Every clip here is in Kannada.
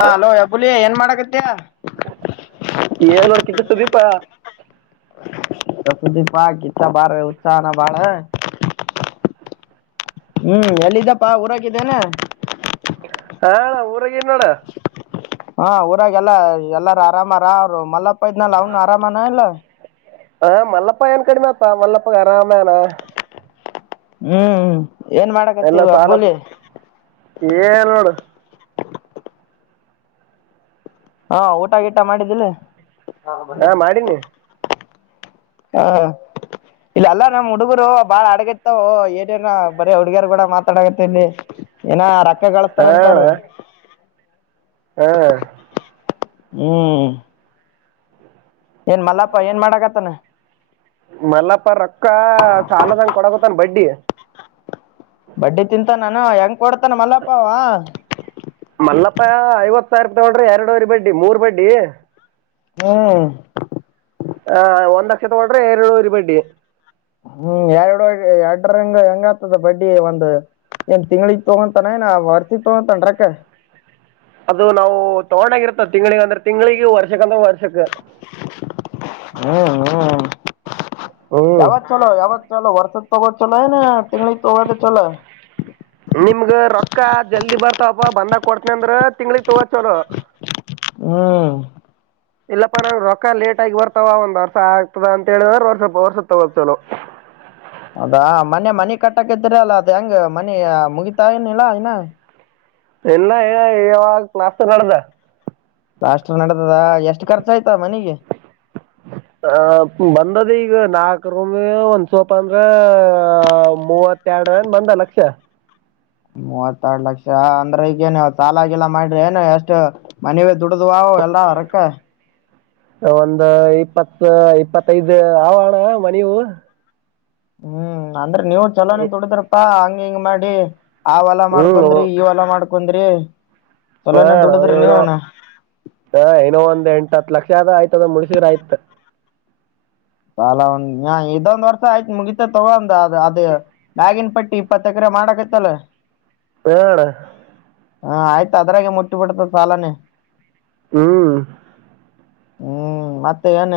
ಹಾ ಅಲೋ ಯಬ್ಬುಲಿ ಏನ್ ಮಾಡಕತ್ಯ ಏನು ನೋಡಿ ಕಿಚ್ಚ ಸುದೀಪ ಸುದೀಪಾ ಕಿತ್ತ ಬಾಳ ಉತ್ಸಾಹನ ಬಾಳ ಹ್ಮ್ ಎಲ್ಲಿದ್ದಪ್ಪಾ ಹಊರಾಕಿದ್ದೇನೆ ಹ ಆಣ ಊರಗಿನ್ನೋಡ ಹಾ ಊರಾಗ ಎಲ್ಲ ಎಲ್ಲಾರ ಆರಾಮ್ ಆರಾಮ್ ಮಲ್ಲ ಪ ಇ ನ ಲಾವನ್ ಆರಾಮಾನ ಇಲ್ಲ ಹಾ ಮಲ್ಲಪ್ಪ ಏನ್ ಕಡಿಮೆ ಅತ ಮಲ್ಲಪ್ಪ ಆರಾಮೇನ ಹ್ಮ್ ಹ್ಮ್ ಏನ್ ಎಲ್ಲ ಮಾಡಕತ್ತೀವಿ ಸಾಲ ಅಬ್ಬುಲಿ [unintelligible] ಏನೋಡು ಹಾ ಊಟ ಗೀಟ ಮಾಡಿದ್ದಿಲ್ಲ ಹಾ ಮಾಡಿನಿ ಹ ಇಲ್ಲ ಎಲ್ಲ ನಮ್ಮ್ ಹುಡುಗರು ಬಾಳ ಅಡಗರ್ತವು ಏನೇನ ಬರ ಹುಡುಗಿಯರ್ ಕೂಡ ಮಾತಾಡಗತ್ತೆ ಇಲ್ಲಿ ಏನ ರಕ್ತ ಮಕಗಗಳತಾರಂತಾರ್ರೀ [unintelligible] ಹ್ಮ ಹ್ಮ್ ಏನ್ ಮಲ್ಲಪ್ಪ ಏನ್ ಮಾಡಾಕತ್ತಾನ ಮಲ್ಲಪ್ಪ ರೊಕ್ಕ ಸಾಲದಂಗ ಕೊಡಗತ್ತನ್ ಬಡ್ಡಿ ಬಡ್ಡಿ ತಿಂತ ನಾನು ಹೆಂಗ ಕೊಡ್ತಾನ ಮಲ್ಲಪ್ಪ ಅವ ಐವತ್ ಸಾವಿರ ತಗೊಂಡ್ರಿ ಎರಡವರಿ ಬಡ್ಡಿ ಮೂರ್ ಬಡ್ಡಿ ಹ್ಮ್ ಹಾ ಒಂದಂದು ಲಕ್ಷ ತಗಳ್ರೆ ಏರಳುರು ಬಡ್ಡಿ ಹ್ಮ್ ಎರಡು ಎರಡ್ರಂಗ ಹೆಂಗ ಆತದ ಬಡ್ಡಿ ಒಂದ್ ಏನ್ ತಿಂಗಳಿಗೆ ತಗೋಂತಾನ ಏನ ವರ್ತಿ ತಗೋತನ ರೋಕ್ಕ ಅದು ನಾವು ತಗೊಂಡಾಗಿರತ್ತ ತಿಂಗಳಿಗೆ ಅಂದ್ರೆ ತಿಂಗಳಿಗೆ ವರ್ಷ ಅಂದ್ರೆ ಹ್ಮ್ ಹ್ಮ್ [unintelligible] ಹ್ಞೂ ಯಾವಾಗ ಚಲೋ ಯಾವಾಗ ಚಲೋ ವರ್ಷ ಪಗ ಚಲ ನ ತಿಂಗಳ [unintelligible] ತೋವಾ ಚಲ ಅಕ್ಕ ಜಲ್ದಿ ಬರ್ತಪ ಬಂದಾಗ ಕೊಡ್ತನ ಅಂದ್ರ ತಿಂಗಳಗ್ ತೊಗೋ ಚೋಲ ಹ್ಮ್ ಇಲ್ಲಪ್ಪಾ ನಾ ರೊಕ್ಕ ಲೇಟ್ ಆಗಿ ಬರ್ತಾವ ಒಂದ್ರ್ಸ ಆಗ್ತದ ಅಂತ ಹೇಳಿದ್ರ ವರ್ಷ ವರ್ಷ ತಗೋ ಚಲೋ ಅದಾ ಮನೆ ಮನಿ ಕಟ್ಟಕತಿರಿ ಅಲ್ಲ ಅದ್ ಹೆಂಗ ಮನಿ ಮುಗಿತಾ ಏನಿಲ್ಲಾ ಇನ ಎಲ್ಲ ಏ ಯಾವಾಗ ನಸ್ ನ್ದ ಲಾಸ್ ನಡದದ ಎಷ್ಟ ಖರ್ಚ ಆಯ್ತು ಹ ಬಂದು ಅನ್ನದ ಈಗ ನಾಕ ರೂಮಿ ಒಂದ್ ಸ್ವಲ್ಪ ಅಂದ್ರ ಮೂವತ್ತೆರಡು ಅನ್ ಬಂದ ಲಕ್ಷ ಮೂವತ್ರ್ಡ್ ಲಕ್ಷ ಅಂದ್ರ ಈಗೇನ್ವು ಚಾಲಾಗಿಲ್ಲ ಮಾಡ್ರಿ ಏನು ಎಷ್ಟ ಮನವಿೇ ದುಡದ್ವಾ ಎಲ್ಲಾ ಹೊರಕ್ಕ ಒಂದು ಇಪ್ಪತ್ ಇಪ್ಪತ್ತೈದು್ ಆವಣ್ಣ ಮನವು ಹ್ಮ್ ಅಂದ್ರೆ ನೀವು ಚಲೋನ್ ಇ- ತಡಿದ್ರಪ್ಪಾ ಹಂಗ ಹೆಂಗ್ ಮಾಡಿ ಅವಳ ಹ್ಮ್ ಮಾಡ್ಕೊಂಡ್ರಿ ಇವಲ ಮಾಡ್ಕೊಂಡ ಕೊಂದ್ರ ಹ ನಾ ನೋ ಹಾ ನೋ ಒಂದ್ ಎಂಟತ್ತು ಲಕ್ಷ ಆಯ್ತದ ಮುಡಿಸಿದ್ರ ಆಯ್ತತ್ ಸಾಲ ಒಂದ್ ಇದೊಂದ್ ವರ್ಷ ಆಯ್ತು ಮುಗಿತ ತಗಂದ ಅ ಅದ ಬ್ಯಾಗಿನ್ ಪಟ್ಟಿ ಇಪ್ಪತ್ತ ಎಕರೆ ಮಾಡಕೈತಲ್ಲ ಹ್ಮ್ ಅಣ್ಣ ಹಾ ಆಯ್ತು ಅದ್ರಾಗೆ ಮುಟ್ಟಿ ಬಿಿಡ್ತದ ಸಾಲನೆೇ ಹ್ಮ್ ಹ್ಮ್ ಮತ್ತೆ ಏನ್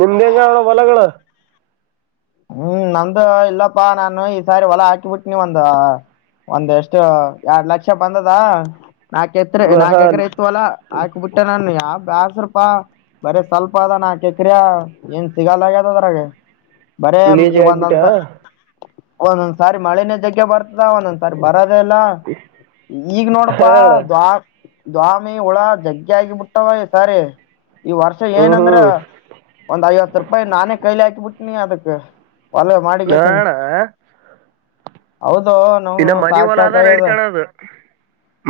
ನಿಮ್ದೆಂಗ ಅವಣ ಬಲಗಳು ಹ್ಮ್ ನಮ್ದು ಇಲ್ಲಪ್ಪಾ ನಾನು ಈ ಸಾರಿ ಹೊಲ ಹಾಕಿ ಬಿಿಟ್ಟನಿ ಒಂದ ಒಂದ್ ಎಷ್ಟು ಎರಡ್ ಲಕ್ಷ ಬಂದದ ನಕ ಎತ್ರರೆ ಹಾಂ ನಾಕೆಕರೆಐತ ಅಲ್ಲ ಆಕಬುಟ್ಟೆ ನಾನು ಯ ಬಡ್ಸ್ರಪಾ ಬರ ಸ್ವಲ್ಪ ಅದಾ ನಾಕು ಎಕರೆ ಏನ್ ಸಿಗಲ್ಲಗ ಅದ ಅದ್ರಾಗ ಬರೇ ಈ ಲೇಜಿಗೆ ಆಗ್ಬಿಟ್ಟ್ಯಾ ಒಂದೊಂದ್ಸ ಒಂದೊಂದ್ ಸ ಮಳೆ ಜಕ್ಕೆ ಬರ್ತದ ಒಂದೊಂದ್ ಸಾರಿ ಬರ ಎಲ್ಲ ಈಗ್ ಹಾ ನೋಡಪಾ ಅಣ್ಣ ದ ದ್ವಾಮಿ ಹುಳ ಜಗ್ಗೆ ಆಗಿಬಿಟ್ಟವ ಈ ಸಾರಿ ಈ ವರ್ಷ ಹ್ಮ್ ಏನಂದ್ರ ಹ್ಮ್ ಒಂದ್ ಐವತ್ತು ರೂಪಾಯಿ ನಾನೇ ಕೈಲಿ ಹಾಕಿ ಬಿಟ್ಟ ನೀ ಅದ [unintelligible] ಹುಲ ಮಾಡಕೆ ಚೆನ್ನ ನಾಣ ಹೌದು ಇನ್ನ ನೌನು ಮನಿ ಸಾಕ್ ಹೊಲ ಆದ ಸಾಕಾಗ್ಯದ ನಡಿತಣ ಅದು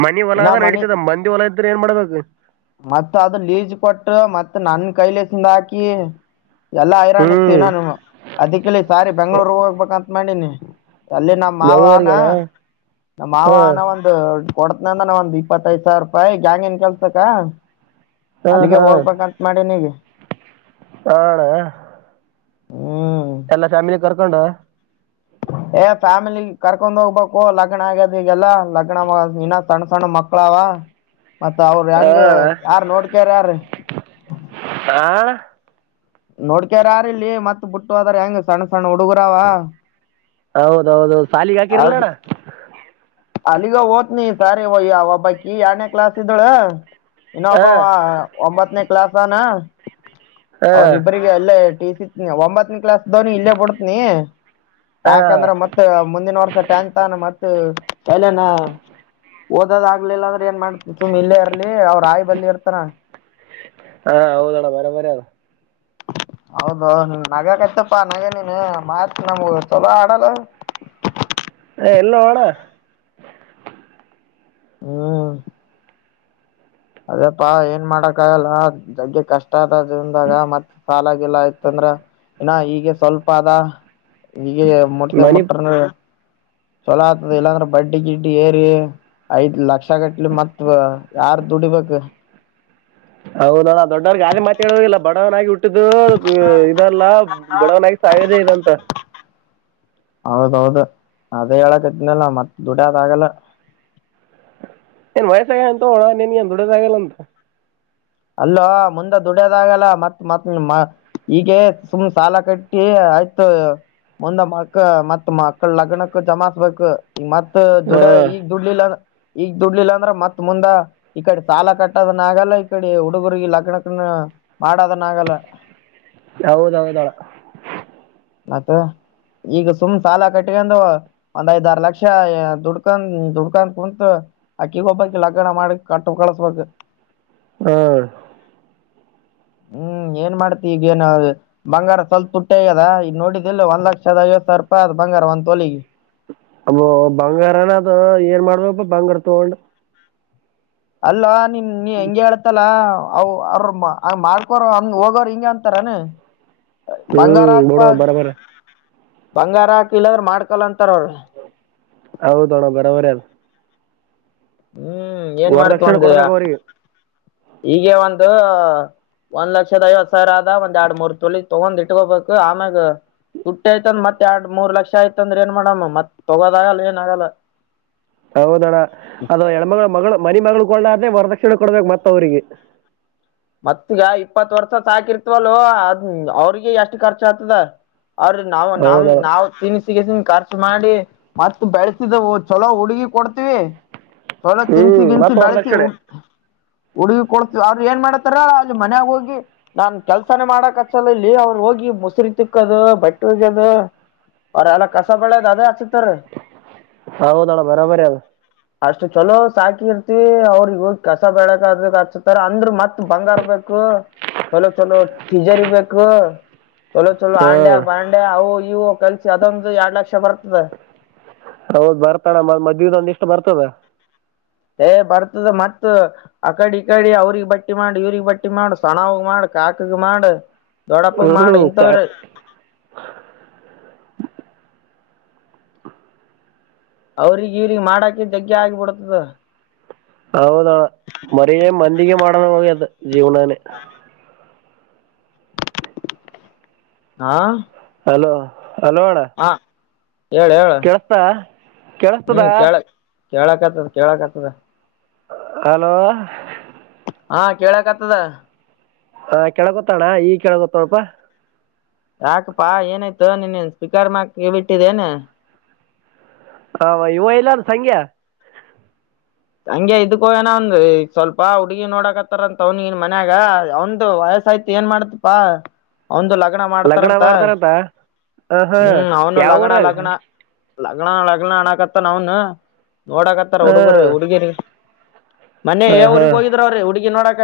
ಮನಿ ಇನ್ನ ಹೊಲದ ಮನಿ ನಡತದ ಮಂದಿ ಹೊಲ ಇದ್ರೆ ಏನ್ ಮಾಡ್ಬೇಕು ಮತ್ತ ಅದು ಲೀಜ ಕೊಟ್ಟು ಮತ್ತತ್ ನನ್ ಕೈಲಸಿಂದ ಹಾಕಿ ಎಲ್ಲಾ ಹಐರಾಣ ಇತ್ತು ಹ್ಮ್ ಇನ್ನ ಅದಿಕ್ಕೆಲ್ಲಿ ಸಾರಿ ಬೆಂಗ್ಳೂರ್ ಹೋಗ್ಬೇಕಂತ ಮಾಡಿನಿ ಅಲ್ಲಿ ನಮ್ಮ್ ಮಾವನ ಬೆಂಗಳೂರಿಗಣ ನಮ್ಮ ಹ ಮಾವ ಅನ ಒಂದು ಕೊಡ್ತನಂದ್ರ ಒಂದ ಇಪ್ಪತ್ತೈದು ಸಾವರ ರೂಪಾಯಿ ಜಾಯಿನ್ ಕೆಲ್ಸ ಹಾ ಹ್ಮ ಹಾ ಹಣ ಹ್ಞೂ ಎಲ್ಲ ಫ್ಯಾಮಿಲಿ ಕ್ರಕ್ ಣ ಏ ಫ್ಯಾಮಿಲಿ ಕರ್ಕೊಂಡ್ ಹೋಗ್ಬೇಕು ಲಗ್ನ ಆಗ್ಯದ್ ಈಗೆಲ್ಲಾ ಲಗ್ನ ಇನ್ನ ಸಣ್ಣ ಸಣ್ಣ ಮಕ್ಳಾವ ಮತ್ತ ಅವ್ರ ಹೆಂಗ ಹಣ ಯಾರ್ ನೋಡ್ಕಾರ ಯಾರ ಹಣ ನೋಡ್ಕ್ಯಾರಾರಲ್ಲಿ ಮತ್ ಬಿಟ್ಟು ಹದ್ರ ಹೆಂಗ ಸಣ್ಣ ಸಣ್ಣ ಹುಡುಗರಾವ ಹೌದೌದೌದು ಶಾಲಗಾಕಿರಲ್ಲಣ- ಅಲ್ಲಿಗ ಓತ್ನಿ ಸಾರಿ ಒಯ್ಯ ಒಬಕಿ ಯಾರ್ನೇ ಕ್ಲಾಸ್ ಇದ್ದಳ ಹ ಇನ್ನೊಬ್ಬವ ಒಂಬತ್ತನೇ ಕಾಲ್ಸ್ವನ ಹ ಅವ್ರ ಇಬ್ಬರಿಗೆ ಅಲ್ಲೇ ಟಿ ಸಿ ಒಂಬತ್ತನೇ ಕ್ಲಾಸ್ ವನಿ ಇಲ್ಲೇ ಬಿಡತ್ನಿ ಹ ಯಾಕಂದ್ರ ಹ ಮತ್ ಮುಂದಿನ ವರ್ಷ ಟ್ಯಾಂತ ಮತ್ ಹ್ಮ ಅಲೆನ ಓದೋದ ಆಗ್ಲಿಲ್ಲ ಅಂದ್ರೆ ಏನ್ ಮಾಡ್ತ ಸುಮ್ ಇಲ್ಲೇ ಇರ್ಲಿ ಅವ್ರ ಆಯಿ ಬಲ್ ಇರ್ತಾರ ಹಾ ಹೌದದ ಬರ ಬರಿ ಅದ ಹೌದು ನಗ ಕತ್ತಪ್ಪಾ ನಗ ನೀನು ಮತ್ ನಮಗ ಚಲೋ ಆಡಲ್ಲ ಹ ಇಲ್ಲೂ ಅಣ್ಣ ಹ್ಮ್ ಅದಪ್ಪಾ ಏನ್ ಮಾಡಕ್ ಆಗಲ್ಲ ಜಗ್ಗೆ ಕಷ್ಟ ಆದದದಾಗ ಮತ್ ಸಾಲಾಗಿಲ್ಲ ಆಯ್ತಂದ್ರ ಇನ್ನ ಈಗೆ ಸ್ವಲ್ಪ ಅದ ಈಗ ಮಟ್ಟತ ಮನಿ ಮುಟ್ರನ ಚಲ ಆಗ್ತದಲ್ಲಾಂದ್ರೆ ಬಡ್ಡಿ ಗ ಏರಿ ಐದ್ ಲಕ್ಷ ಕಟ್ಲಿ ಮತ್ ಯಾರ ದುಡಿಬೇಕಕ ಹೌದಣಾ ದೊಡ್ಡವ್ರಗ ಆ ಮಾತಾ ಹೇಳೋದದಿಲ್ಲ ಬಡವನಾಗಿಟ್ಟ ಇದಲ್ಲ ಬಡವನಾಗಿ ಸಾಯದೆ ಇದಂತ ಹಾಂ [unintelligible] ಹೌದೌದು ಅದೇ ಹೇಳಕದನಲ್ಲ ಮತ್ತ ದುಡೇದ ಅದಾಗಲ್ಲ ಏನ್ ವಯಸ್ಸಾಗ ಅಂತ ಹೋಳ ನೀನ್ ಏನ್ ದುಡೋದ ಆಗಲ್ಲ ಅಂತ ಅಲ್ಲವಾ ಮುಂದೆ ದುಡ್ಯದಾಗಲ್ಲ ಮತ್ತ್ ಮ ಈಗ ಸುಮ್ ಸಾಲ ಕಟ್ಟಿ ಆಯ್ತು ಮುಂದ ಮಕ್ಕ ಮತ್ ಮಕ್ಕಳ ಲಗ್ನಕ್ಕ ಜಮಾಿಸಬೇಕು ಮತ್ತತ್ ದುಡ ಹಾಂ ಈಗ ದುಡ್ಲಿಲ್ಲ ಈಗ ದುಡ್ಲಿಲ್ಲ ಅಂದ್ರ ಮತ್ ಮುಂದ ಈ ಕಡೆ ಸಾಲ ಕಟ್ಟದನ ಆಗಲ್ಲ ಕಡೆ ಹುಡುಗುರಗಿ ಲಗ್ನ ಕನ್ನ ಮಾಡದನ್ನ ಆಗಲ್ಲ ಹೌದೌದಳ ಮತ್ತ ಈಗ ಸುಮ್ ಸಾಲ ಕಟ್ಕೊಂಡ ಒಂದ್ ಐದ ಆರ ಲಕ್ಷ ದುಡ್ಕ ದುಡ್ಕೊಂಡ ಕುಂತು ಅಕ್ಕಿಗ್ ಒಬ್ಬಕ್ ಲಗ್ಗಣ ಮಾಡಿ ಕಟ್ಟ ಕಳಸ್ಬೇಕ್ ಹಾ ಹ್ಮ್ ಏನ್ ಮಾಡ್ತಿ ಈಗ ಏನ ಬಂಗಾರ ಸ್ವಲ್ಪ ತುಟ್ಟ್ಯ ಅದ ಈಗ ನೋಡಿದಿಲ್ಲ ಒಂದ್ ಲಕ್ಷದ ಐವತ್ ಸಾವಿರ ರೂಪಾಯಿ ಆದ್ ಬಂಗಾರ ಒಂದ ತೋಲಿಗೆ. ಅಬ್ಬು ಬಂಗಾರನದು ಏನ್ ಮಾಡ್ಬೇಕಪ್ಪ ಬಂಗಾರ ತಗೊಂಡು ಅಲ್ಲ ನೀನ್ ನೀ ಹೆಂಗ ಹೇಳ್ತಿಲ್ಲ. ಅವ ಅವ್ರ ಮಾಡ್ಕೋರ್ ಅ ಹೋಗೋರು ಹಿಂಗ ಅಂತಾರಾನ ಹ್ಮ್ ಮೂಡೋ ಬರಬರ್ ಬಂಗಾರ ಹಾಕ ಇಲ್ಲದ್ರ ಮಾಡ್ಕೊಲ್ಂತಾರ ಅವ್ರ ಹೌದಣ ಬರಬರಾರ ಹ್ಮ್ ಏನ್ ವರದಕ್ಷಿಣೆ ಮಾಡ್ಕೊಂಡಿಯ ಕೊಡ್ಬೇಕು ಅವ್ರಿಗೆ ಈಗ ಒಂದು ಒಂದ್ ಲಕ್ಷದ ಐವತ್ ಸಾವಿರ ಆದ ಒಂದ್ ಎರಡ್ ಮೂರ್ ತೊಲಿ ತಗೊಂಡ್ ಇಟ್ಕೋಬೇಕು ಆಮ್ಯಾಗ ತುಟ್ಟಯತಂದ್ರ ಮತ್ತ ಎರಡ್ ಮೂರ್ ಲಕ್ಷ ಆಯ್ತ ಅಂದ್ರ ಏನ್ ಮಾಡದ ಮತ್ ತಗೋದ ಆಗಲ್ಲ ಏನ್ ಆಗಲ್ಲ ಹೌದಣ ಅದ ಹೆಣ್ಮಗಳು ಮಗಳು ಮನೆ ಮಗಳು ಕೊಳ್ಳರಾದ ವರದಕ್ಷಿಣೆ ಕೊಡ್ಬೇಕು ಮತ್ತ ಅವ್ರಿಗೆ. ಮತ್ಗ ಇಪ್ಪತ್ ವರ್ಷ ಸಾಕಿರ್ತವಲ್ ಅದ್ ಅವ್ರಿಗೆ ಎಷ್ಟ್ ಖರ್ಚ ಆಗ್ತದ. ಅದರ ನಾವು ನಾ ಹೌದಣ್ಣ ನಾವು ತಿನಿಸ ಕ್ಯಾಸ ಕಾರ ಮಾಡಿ ಮತ್ತ್ ಬೆಳಸಿದವು ಚಲೋ ಹುಡುಗಿ ಕೊಡ್ತೀವಿ. ಚೊಲೋ ತಿನ್ಸಿ ಹ್ಮ್ ಗಿನ್ಸಿ ಮತ್ತ ಬೆಳಸಿ. ವರದಕ್ಷಿಣೆ ಹುಡುಗಿ ಕೊಡ್ತೀವಿ ಅವ್ರು ಏನ್ ಮಾಡತೆ ಹತಾರ ಅಲ್ಲಿ ಮನ್ಯಾಗ ಹೋಗಿ ನಾನ್ ಕೆಲ್ಸಾನೇ ಮಾಡಕ್ ಹಚ್ಚಲ್ಲ ಇಲ್ಲಿ ಅವ್ರರು ಹೋಗಿ ಮುಸರಿ ತಿಕ್ಕೋದು ಬಟ್ಟಿ ಒಗ್ಗೆದ ಅವ್ರ ಎಲ್ಲ ಕಸ ಬಳ್ಯದ ಅದೇ ಹಚ್ತಾರ. ಹೌದಳ ಬರಬರಿ ಅದ ಅಷ್ಟು ಚಲೋ ಸಾಕಿ ಇರ್ತಿ ಅವ್ರಿಗೆಗ ಹೋಗ ಕಸ ಬಳ್ಳಾಕ ಹಚ್ತಾರ ಅಂದ್ರ ಮತ್ತ ಬಂಗಾರ ಬೇಕು ಚಲೋ ಚಲೋ ಟಿಜರಿ ಬೇಕು ಚಲೋ ಚಲೋ ಆಂಡ್ಯಾ ಹ್ಮ್ ಬಾಂಡ್ಯಾ ಅವು ನೀವು ಕಲ್ಸಿ ಅದೊಂದು ಎರಡ್ ಲಕ್ಷ ಬರ್ತದೆ. ಹೌದ್ ಬರ್ತಣ ಮ ಮದ್ವೆದ ಒಂದ್ ಇಷ್ಟ ಬರ್ತದ. ಏ ಬರ್ತದ ಮತ್ ಆಕಡಿ ಇಕಡಿ ಅವ್ರಗ್ ಬಟ್ಟಿ ಮಾಡು ಇವ್ರಗ್ ಬಟ್ಟಿ ಮಾಡ ಸಣ್ಣವಗ ಮಾಡ ಕಾಕಗ ಮಾಡ. ದೊಡ್ಡಪ್ಪ ಮಾಡ ಹ್ಮ್ ಇಥವ್ರ ಚಾ- ಅವ್ರಿಗೆ ಇವ್ರಗ್ ಮಾಡಾಕ ಜಗ್ಗಿ ಆಗಿಬಿಡತದ ಹೌದ ಬರೀ ಮಂದಿಗೆ ಮಾಡದ ಆಗೇದ ಜೀವನನೆ. ಹಾ ಹಲೋ ಹಲೋ ಅಣ್ಣ ಹಾ ಹೇಳ ಹೇಳ ಕೆಳ್ಸ್ತ ಕೆೇಳಸ್ತದಾ ಕೇಳಕ್ ಆತದ ಕೇಳಕ್ ಆತದ ಹಲೋ ಹಾ ಕೇಳಕ್ತದ ಹಾ ಕೆಳಕುತ್ತಣ್ಣ ಈಗ ಕೆಳಕುತ್ತಳಪಾ ಯಾಕಪ್ಪಾ ಏನಾಯ್ತ ನೀನ್ನನ್ ಸ್ಪೀಿಕರ್ ಮ್ಯಾಗ ಕೈ ಬಿಟ್ಟಿವೆನ್ ಹ ಇವ ಎಲ್ಲಾರ ಸಂಖ್ಯಾ ಹಂಗೆ ಇದಕ್ಕೋ ಏನ ಒಂದ್ ಈಗ ಸ್ವಲ್ಪ ಹುಡ್ಗಿ ನೋಡಕತ್ತಾರಂತ ಅವನಿಗನ್ ಮನ್ಯಾಗ ಅವಂದು ವಯಸ್ಸಯ್ತು ಏನ್ ಮಾಡ್ತಪಾ ಅವಂದು್ ಲಕ್ಷ ಲಗ್ನ ಮಾಡ್ತಾರಂತ ಹ ಹಾ ಹ್ಮ್ ಅವನು ಲಗ್ನ ಯಾವಊರಾಗ ಲಗ್ನ ಲಗ್ನ ಲಗ್ನಣ ಆಕತ್ತ ನ ಅವನ್ ನೋಡಕತ್ತಾರ ಹುಡುಗರು [inaudible] ಮನೆೆಯ ಹೇ ಹಾಂ ಊರಿಗೆ ಹೋಗಿದ್ರ ಅವ್ರ ಹುಗಿ ನೋಡ ಆದ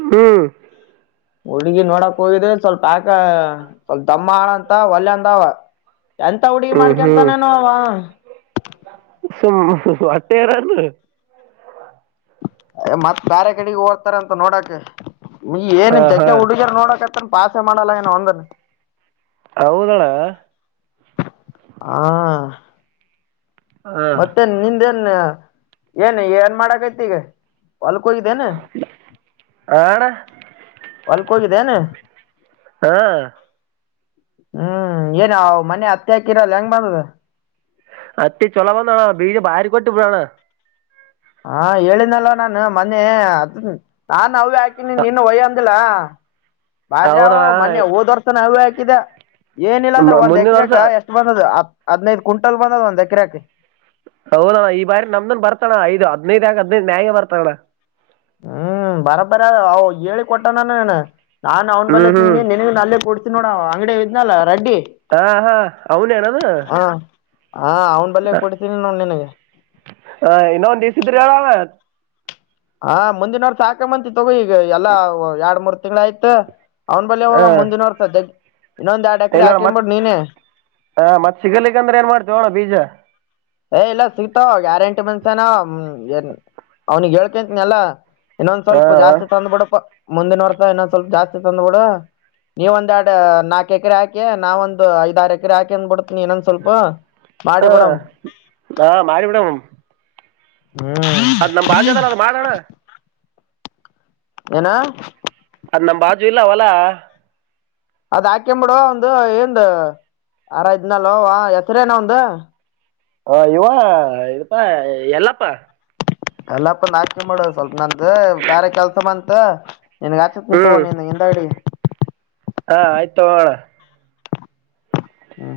ಹ್ಮ ಹುಡುಗಿ ನೋಡಕ್ ಹೋಗಿದ್ರೆ ಸ್ವಲ್ಪ ಯಾಕ ಸ್ವಲ್ಪ ದಮ್ಮ ಆಳಂತ ಹೊಲ್ಂದವ ಎಂತ ಹುಡುಗಿ ಹ್ಞೂ ಹ್ಞೂ ಮಾಡ್ಕೊಂತಾನೇನ ಅವ ಅಟ್ಟೆ ಎರನು ಮತ್ತ್ ಬಾರೆ ಕಡೆಗೆ ಹಓದ್ತಾರಂತ ನೋಡ ಕೆ ಈ ಏನನ್ ಹಾಂ ಚಕ್ಕೆೆ ಹಾಂ ಹುಡುಗಿಯರು ನೋಡಕ ನ್ ಪಾಸೆ ಮಾಡಲ್ಲ ಏನ್ ಒಂದನ್ ಹೌದಣ ಮತ್ತೆನ್ ನಿಂದೇನ್ ಏನ್ ಏನ್ ಮಾಡಕೈತಿ ಈಗ ಹೊಲಕ್ ಅಣ್ಣ ಹೋಗಿದೆನ್ ಹಾ ಹ್ಮ್ ಏನ್ ಮನೆ ಹತ್ತೆ ಹಕಿರಲ್ಲ ಹೆಂಗ್ ಬಂದದ ಅತ್ತ ಚೊಲವಂದಣ ಬೀಜ ಭಾರಕೋಟ್ಟ ಇಬಳಣ ಹಾ ಹೇಳಿದಲ್ವ ನಾನು ಮೊನ್ನೆ ಅ ನ ನಾವೇ ಹಾಕ ನಿನ್ ವಯ ಅಂದಿಲ್ಲಾ ಹಾ ಬಾರಿ ಆವ ಹೌದಣ್ಣ ಮೊನ್ನೇ ಓದ ವರ್ಸನ ಅದೇ ಹಾಕಿದೆ ಏನಿಲ್ಲ ಅಂದ್ರೆ ಮ- ಒಂದ್ ಮುಂದಿನ ಎಕರೆಕ ವರ್ಷ ಎಷ್ಟ ಬಂದದ ಅ ಹದಿ ನೈದು ಕ್ವಿಂಟಲ್ ಬಂದದ ಒಂದ ಎಕಿರಾಕೆ ಹೌದಣ್ಣ ಈ ಬಾರಿ ನಮ್ದನ್ ಬರ್ತಣ ಐದು ಹದ್ನೈದ ಆಕ ಹದ್ನೈದ ಮ್ಯಾಗ ಬರ್ತಾಣ್ಣ ಹ್ಮ್ ಬರಬರ ಅವ ಹೇಳಿ ಕೊಟ್ಟನಾನನ ನಾನು ಅವನ್ ಹ್ಞೂ ಬಲ್ಲೆ ಹ್ಞೂ ತಂದೀನಿ ನಿನಗನು ಅಲ್ಲೆ ಕೊಡ್ ನೋಡ ಅಂಗಡೆಗ್ ಇದನಲ್ಲ ಹಾ ಹಾ ಅವನೇನಾನು ಹಾ ಹಾ ಅವ್ನ್ ಬಲ್ಲೆ ಹ ಕೊಡ್ತೀನಿ ನೋಡ್ ನಿನಗೆ ಇನ್ನ ಒಂದುಸಿದ್ರ ಏಳಾಗ ಹಾ ಮುಂದಿನವರಸ ಹಾಕಮಂತಿ ತಗೋ ಈಗ ಎಲ್ಲಾ ಎರಡ್ ಮೂರ್ ತಿಂಗಳ ಆಯ್ತ ಅವ್ನ ಬಲ್ಲೆ ಹೋಗಮ್ ಹಾಂ ಮುಂದಿನ ವರ್ಸ ಅಲ್ಲೇ ಇಲ್ಲಣ್ಣ ಮತ್ ಹ ಮತ್ ಸಿಗಲಿಕ್ಕಂದ್ರೆ ಏನ್ ಮಾಡ್ತವೋಣ ಬೀಜ ಏ ಇಲ್ಲ ಸಿಗ್ತಾವ ಗ್ಯಾರಂಟಿ ಮನ್ಷ್ಯನ ಅವ ಅವ್ನಗ್ ಹೇಳ್ಕಂತನ ಎಲ್ಲ ಇನ್ನೊಂದ್ ಸ್ವಲ್ಪ ಹಾಂ ಜಾಸ್ತಿ ತಂದ್ ಬಿಡಪ್ಪ ಮುಂದಿನ ವರ್ಷ ಇನ್ನೊಂದ್ ಸ್ವಲ್ಪ ಜಾಸ್ತಿ ತಂದ್ಬಿಡು ನೀವ ಒಂದೆರಡು ನಾಕ್ ಎಕರೆ ಹಾಕಿ ನಾವ ಒಂದು ಐದ ಆರ್ ಎಕರೆ ಹಾಕಿ ಅಂದ್ಬಿಡ್ ನೀ ಇನ್ನೊಂದ್ ಸ್ವಲ್ಪ ಮಾಡಿ ಬಿಡಮ ಹಾ ಮಾಡಿ ಬಿಡಮ್ ಹ್ಮ್ ಅದ್ ನಮ್ ಬಾಜದಲ್ಲ ಅದು ಮಾಡೋಣ ಏನ ಅದ್ ನಮ್ಮ ಬಾಜು ಇಲ್ಲ ಹೊಲ ಅದ್ ಹಾಕೆಂ ಬಿಡು ಅವ್ನ್ದು ಇಂದ ಯಾರ ಇದ್ನಲ್ ಅವ ಹೆಸ್ರೇನ ಒಂದು ಹಾ ಇವ ಯಾರಪಾ ಎಲ್ಲಪ್ಪ ಎಲ್ಲಪ್ಪ ನಾಟಕೆ ಮಾಡುವ ಸ್ವಲ್ಪ ನಂದ ಬೇರೆ ಕೆಲ್ಸ ಬಂತ ನಿನಗೆ ಅಚ್ಚತ್ನ ತೋನಿನಗೆ ಇಂದಗಡೆ ಹಾ ಆಯ್ತ ತಗೋ ಅಣ್ಣ ಹ್ಮ